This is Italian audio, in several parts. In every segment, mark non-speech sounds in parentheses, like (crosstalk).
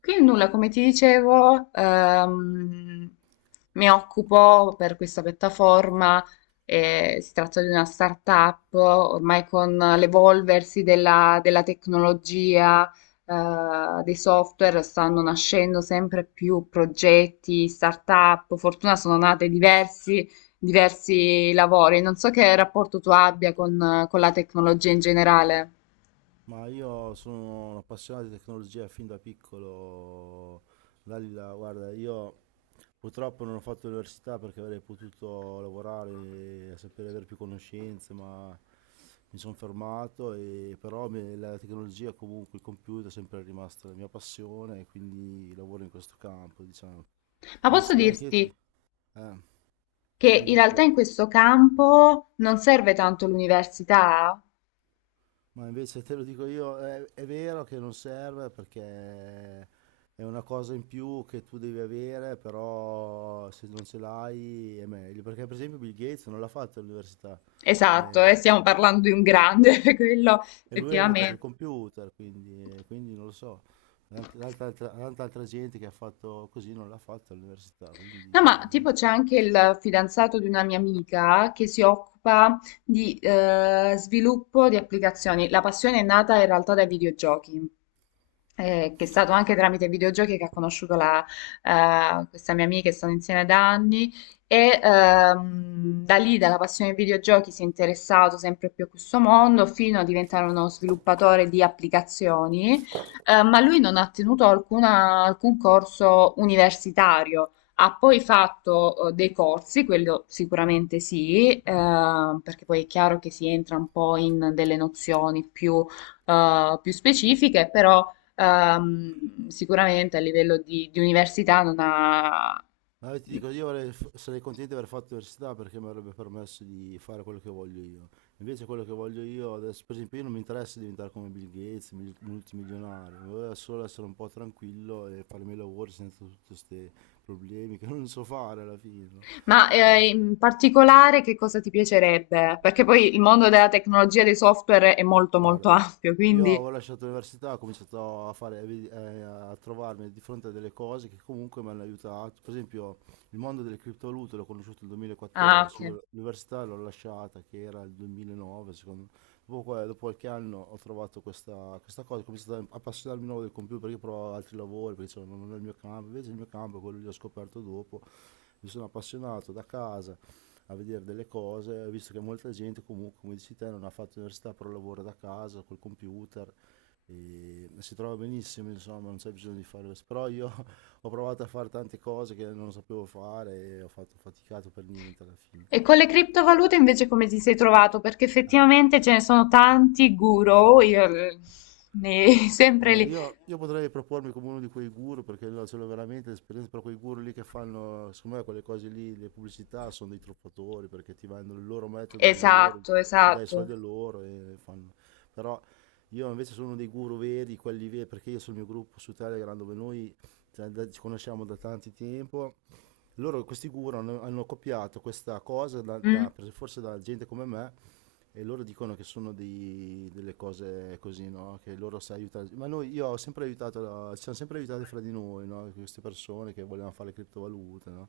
Quindi nulla, come ti dicevo, mi occupo per questa piattaforma, si tratta di una startup. Ormai con l'evolversi della tecnologia, dei software, stanno nascendo sempre più progetti, startup, fortuna sono nate diversi lavori. Non so che rapporto tu abbia con la tecnologia in generale. Ma io sono un appassionato di tecnologia fin da piccolo. Dalila, guarda, io purtroppo non ho fatto l'università perché avrei potuto lavorare, sapere avere più conoscenze, ma mi sono fermato e però la tecnologia, comunque il computer è sempre rimasta la mia passione e quindi lavoro in questo campo, diciamo. Ma posso Anzi, io anche io dirti ti... Eh, che Dimmi, in dimmi realtà in pure. questo campo non serve tanto l'università. Ma invece te lo dico io, è vero che non serve perché è una cosa in più che tu devi avere, però se non ce l'hai è meglio. Perché per esempio Bill Gates non l'ha fatto all'università, Esatto, stiamo eh, parlando di un grande, (laughs) quello e lui ha inventato il effettivamente. computer, quindi non lo so. Tanta altra gente che ha fatto così non l'ha fatto all'università, No, ma quindi non... tipo c'è anche il fidanzato di una mia amica che si occupa di sviluppo di applicazioni. La passione è nata in realtà dai videogiochi. Che è stato anche tramite i videogiochi che ha conosciuto questa mia amica, che stanno insieme da anni, e da lì, dalla passione ai videogiochi, si è interessato sempre più a questo mondo fino a diventare uno sviluppatore di applicazioni. Ma lui non ha tenuto alcun corso universitario. Ha poi fatto dei corsi, quello sicuramente sì, perché poi è chiaro che si entra un po' in delle nozioni più, più specifiche. Però sicuramente a livello di università non ha... Ma io ti dico, io sarei contento di aver fatto l'università perché mi avrebbe permesso di fare quello che voglio io. Invece quello che voglio io adesso, per esempio, io non mi interessa diventare come Bill Gates, multimilionario, mi voglio solo essere un po' tranquillo e fare i miei lavori senza tutti questi problemi che non so fare alla fine, no? Ma Eh, in particolare che cosa ti piacerebbe? Perché poi il mondo della tecnologia e dei software è molto molto Guarda, ampio, io quindi... avevo lasciato l'università, ho cominciato a fare, a trovarmi di fronte a delle cose che comunque mi hanno aiutato. Per esempio, il mondo delle criptovalute l'ho conosciuto nel Ah, ok. 2014, io l'università l'ho lasciata, che era il 2009, secondo me. Dopo qualche anno ho trovato questa cosa, ho cominciato a appassionarmi di nuovo del computer perché provavo altri lavori, perché insomma non è il mio campo, invece il mio campo è quello che ho scoperto dopo, mi sono appassionato da casa a vedere delle cose, visto che molta gente comunque, come dici te, non ha fatto università, però lavora da casa col computer e si trova benissimo, insomma, non c'è bisogno di fare questo. Però io (laughs) ho provato a fare tante cose che non sapevo fare e ho faticato per niente alla fine. E con le criptovalute invece come ti sei trovato? Perché Eh, effettivamente ce ne sono tanti guru, oh, ne (laughs) sempre Guarda, lì. io potrei propormi come uno di quei guru perché io ce l'ho veramente esperienza, però quei guru lì che fanno, secondo me quelle cose lì, le pubblicità sono dei truffatori perché ti vendono il loro metodo dove loro Esatto, si dà i esatto. soldi a loro e fanno. Però io invece sono uno dei guru veri, quelli veri, perché io sul mio gruppo su Telegram dove noi, cioè, ci conosciamo da tanti tempo, loro questi guru hanno, hanno copiato questa cosa Mm. Forse da gente come me e loro dicono che sono delle cose così, no? Che loro si aiutano. Ma noi, io ho sempre aiutato, ci siamo sempre aiutati fra di noi, no? Queste persone che volevano fare le criptovalute, no?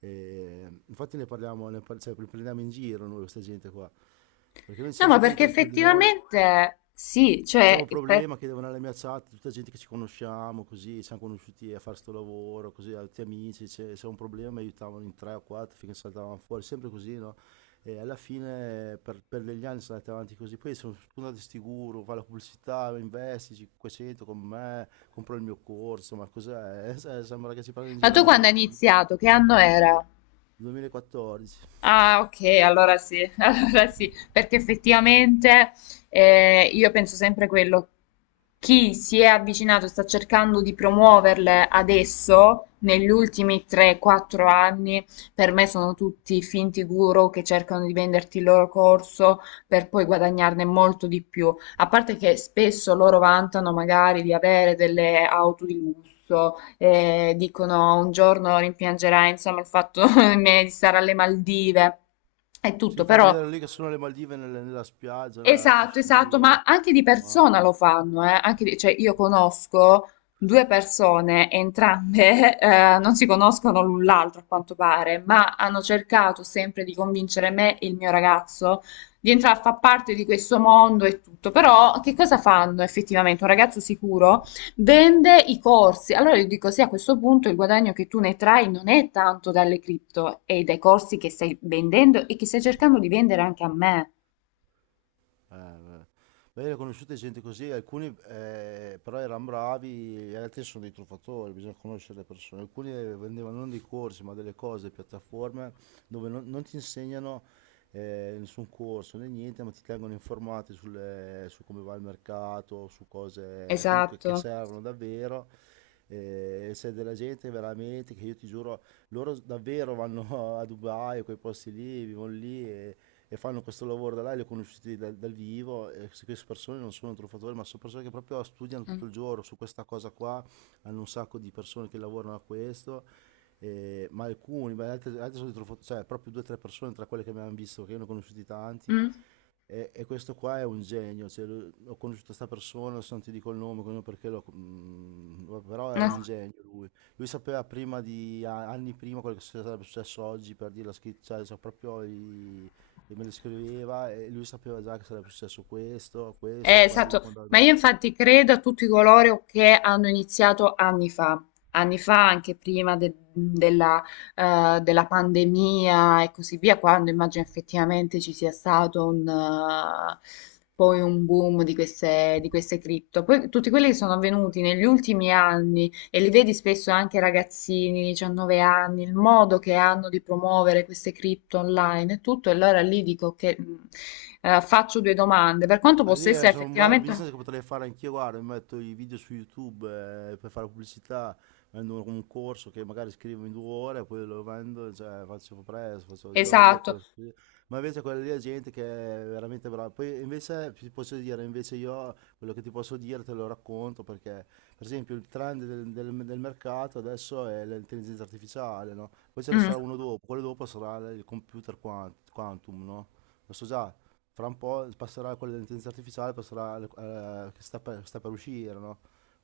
E infatti ne parliamo, cioè, li prendiamo in giro noi, questa gente qua, perché noi ci No, siamo ma sempre perché aiutati fra di noi. effettivamente sì, C'è un cioè, problema che devo andare alla mia chat, tutta gente che ci conosciamo, così, siamo conosciuti a fare sto lavoro, così, altri amici, c'è un problema, mi aiutavano in tre o quattro finché saltavano fuori, sempre così, no? E alla fine per degli anni sono andati avanti così, poi sono spuntati sti guru, fa la pubblicità, investi 500 con me, compro il mio corso, ma cos'è? (laughs) Sembra che ci prendano in ma giro a tu quando noi, hai capito? iniziato, che anno era? 2014. Ah, ok, allora sì, (laughs) allora sì, perché effettivamente io penso sempre quello, chi si è avvicinato e sta cercando di promuoverle adesso, negli ultimi 3-4 anni, per me sono tutti finti guru che cercano di venderti il loro corso per poi guadagnarne molto di più. A parte che spesso loro vantano magari di avere delle auto di lusso, dicono un giorno rimpiangerai, insomma, il fatto (laughs) di stare alle Maldive e tutto, Ci fa però vedere lì che sono le Maldive nella spiaggia, la esatto, esatto. piscina, Ma anche di persona mamma. lo fanno, cioè io conosco due persone, entrambe (laughs) non si conoscono l'un l'altro a quanto pare, ma hanno cercato sempre di convincere me e il mio ragazzo di entrare a far parte di questo mondo e tutto. Però che cosa fanno effettivamente? Un ragazzo sicuro vende i corsi. Allora io dico, sì, a questo punto il guadagno che tu ne trai non è tanto dalle cripto, è dai corsi che stai vendendo e che stai cercando di vendere anche a me. Eh, eh. Beh, io ho conosciute gente così, alcuni però erano bravi, gli altri sono dei truffatori, bisogna conoscere le persone. Alcuni vendevano non dei corsi, ma delle cose, piattaforme dove non ti insegnano, nessun corso né niente, ma ti tengono informati su come va il mercato, su cose comunque Esatto. che servono davvero. E c'è della gente veramente che io ti giuro, loro davvero vanno (laughs) a Dubai, quei posti lì, vivono lì e fanno questo lavoro da là, li ho conosciuti dal vivo, e queste persone non sono truffatori, ma sono persone che proprio studiano Mm. tutto il giorno su questa cosa qua, hanno un sacco di persone che lavorano a questo, e- ma alcuni, ma altri, altri sono dei truffatori, cioè proprio due o tre persone tra quelle che mi hanno visto, che io ne ho conosciuti tanti, Mm. e questo qua è un genio, cioè, ho conosciuto questa persona, adesso non ti dico il nome, non perché però è un No. genio lui. Lui sapeva prima di anni prima quello che sarebbe successo oggi per dire la scritta, cioè, proprio, e me le scriveva e lui sapeva già che sarebbe successo questo, questo, quello, Esatto, quando andava ma al io mercato. infatti credo a tutti coloro che hanno iniziato anni fa, anni fa, anche della, della pandemia e così via, quando immagino effettivamente ci sia stato un, poi un boom di di queste cripto. Poi tutti quelli che sono avvenuti negli ultimi anni e li vedi spesso anche ragazzini, 19 anni, il modo che hanno di promuovere queste cripto online e tutto, e allora lì dico che faccio due domande, per quanto Ali possa è essere sono un effettivamente business che potrei fare anch'io, guarda, mi metto i video su YouTube, per fare pubblicità, vendo un corso che magari scrivo in 2 ore, poi lo vendo, cioè, faccio presto, faccio io, esatto. questo, così. Ma invece quella lì è gente che è veramente brava. Poi invece ti posso dire, invece io quello che ti posso dire te lo racconto perché, per esempio, il trend del mercato adesso è l'intelligenza artificiale, no? Poi ce ne Mm. sarà uno dopo, quello dopo sarà il computer quantum, no? Lo so già, fra un po' passerà quella dell'intelligenza artificiale, passerà che sta per uscire, no?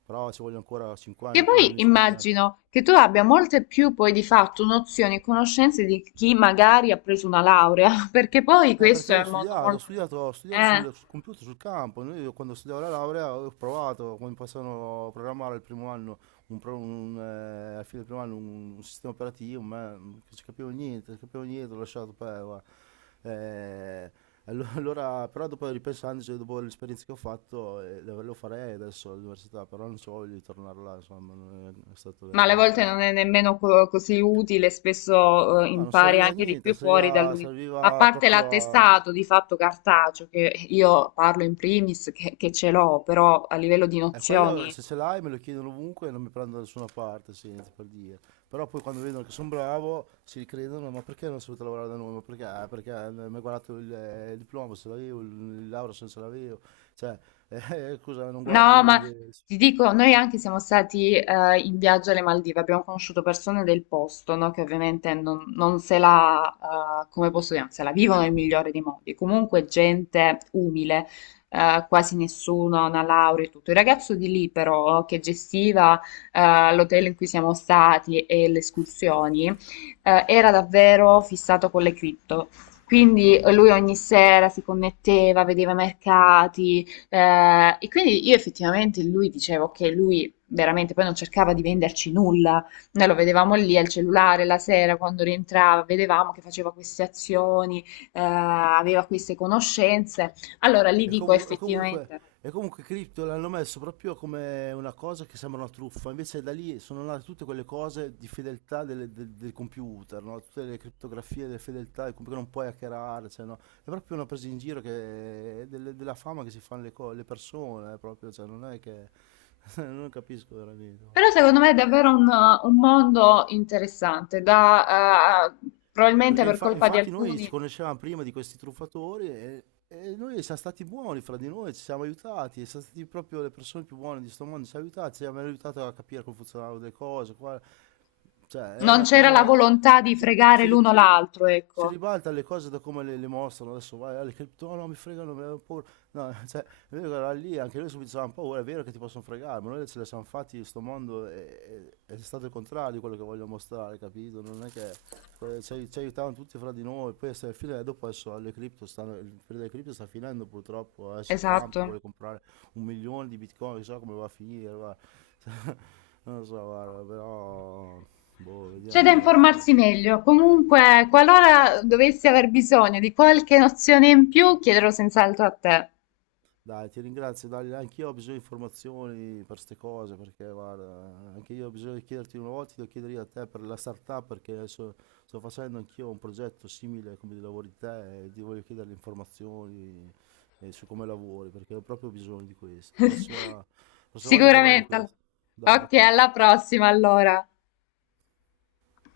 Però ci vogliono ancora 5 Che anni, poi probabilmente 5 anni. immagino che tu abbia molte più poi di fatto nozioni e conoscenze di chi magari ha preso una laurea, (laughs) perché poi questo Perché è io ho un mondo studiato, ho molto... studiato, ho studiato Eh. sul computer, sul campo. Noi, quando studiavo la laurea ho provato come possono programmare il primo anno, alla fine del primo anno un sistema operativo, ma non ci capivo niente, non capivo niente, ho lasciato per... guarda. Eh, (laughs) allora, però dopo ripensandoci, dopo l'esperienza che ho fatto, lo farei adesso all'università, però non so, voglio di tornare là, insomma, non è, è stato Ma alle volte veramente... non è nemmeno così utile, spesso No, non impari serviva a anche di niente, più fuori serviva, dall'università. A serviva parte proprio a... l'attestato di fatto cartaceo, che io parlo in primis, che ce l'ho, però a livello di E quello nozioni se ce l'hai me lo chiedono ovunque e non mi prendono da nessuna parte, senti, per dire. Però poi quando vedono che sono bravo si ricredono, ma perché non sei venuto a lavorare da noi? Ma perché? "Ah, perché mi hai guardato il diploma se l'avevo, il laurea se non ce l'avevo. Cioè, (laughs) scusa, non guardi no, ma le-". ti dico, noi anche siamo stati in viaggio alle Maldive, abbiamo conosciuto persone del posto, no, che ovviamente non se la, come posso dire, non se la vivono nel migliore dei modi. Comunque gente umile, quasi nessuno ha una laurea e tutto. Il ragazzo di lì però, che gestiva l'hotel in cui siamo stati e le escursioni, era davvero fissato con le cripto. Quindi lui ogni sera si connetteva, vedeva mercati, e quindi io effettivamente lui dicevo che lui veramente poi non cercava di venderci nulla, noi lo vedevamo lì al cellulare la sera quando rientrava, vedevamo che faceva queste azioni, aveva queste conoscenze. Allora lì E, dico comu- e comunque, effettivamente, e comunque Crypto l'hanno messo proprio come una cosa che sembra una truffa, invece da lì sono nate tutte quelle cose di fedeltà del computer, no? Tutte le criptografie delle fedeltà, il computer non puoi hackerare, cioè, no? È proprio una presa in giro della fama che si fanno le persone, proprio, cioè, non è che... (laughs) non capisco però veramente. secondo me è davvero un mondo interessante, da, probabilmente Perché per colpa di infatti noi ci alcuni conoscevamo prima di questi truffatori e noi siamo stati buoni fra di noi, ci siamo aiutati, e siamo stati proprio le persone più buone di sto mondo, ci siamo aiutati, ci hanno aiutato a capire come funzionavano le cose, qua- cioè è non una c'era la cosa... volontà di Si, fregare l'uno l'altro, si ecco, ribalta le cose da come le mostrano adesso vai alle cripto, no, no mi fregano mi hanno paura no (laughs) cioè noi eravamo lì anche noi subito avevamo paura è vero che ti possono fregare ma noi ce le siamo fatti sto mondo è stato il contrario di quello che voglio mostrare capito non è che ci aiutavamo tutti fra di noi, poi alla fine dopo adesso alle cripto stanno, il periodo delle cripto sta finendo purtroppo, adesso Trump che esatto. vuole comprare un milione di bitcoin, chissà come va a finire, guarda. (laughs) Non lo so, guarda, però boh, C'è da vediamo, dai, spero. informarsi meglio. Comunque, qualora dovessi aver bisogno di qualche nozione in più, chiederò senz'altro a te. Dai, ti ringrazio, Dalila. Anch'io ho bisogno di informazioni per queste cose, perché guarda, anche io ho bisogno di chiederti una volta, ti devo chiedere io a te per la startup, perché adesso sto facendo anch'io un progetto simile come di lavori di te e ti voglio chiedere le informazioni, su come lavori, perché ho proprio bisogno di questo. (laughs) Prossima volta parliamo di Sicuramente. questo. Dai, Ok, ok. alla prossima allora.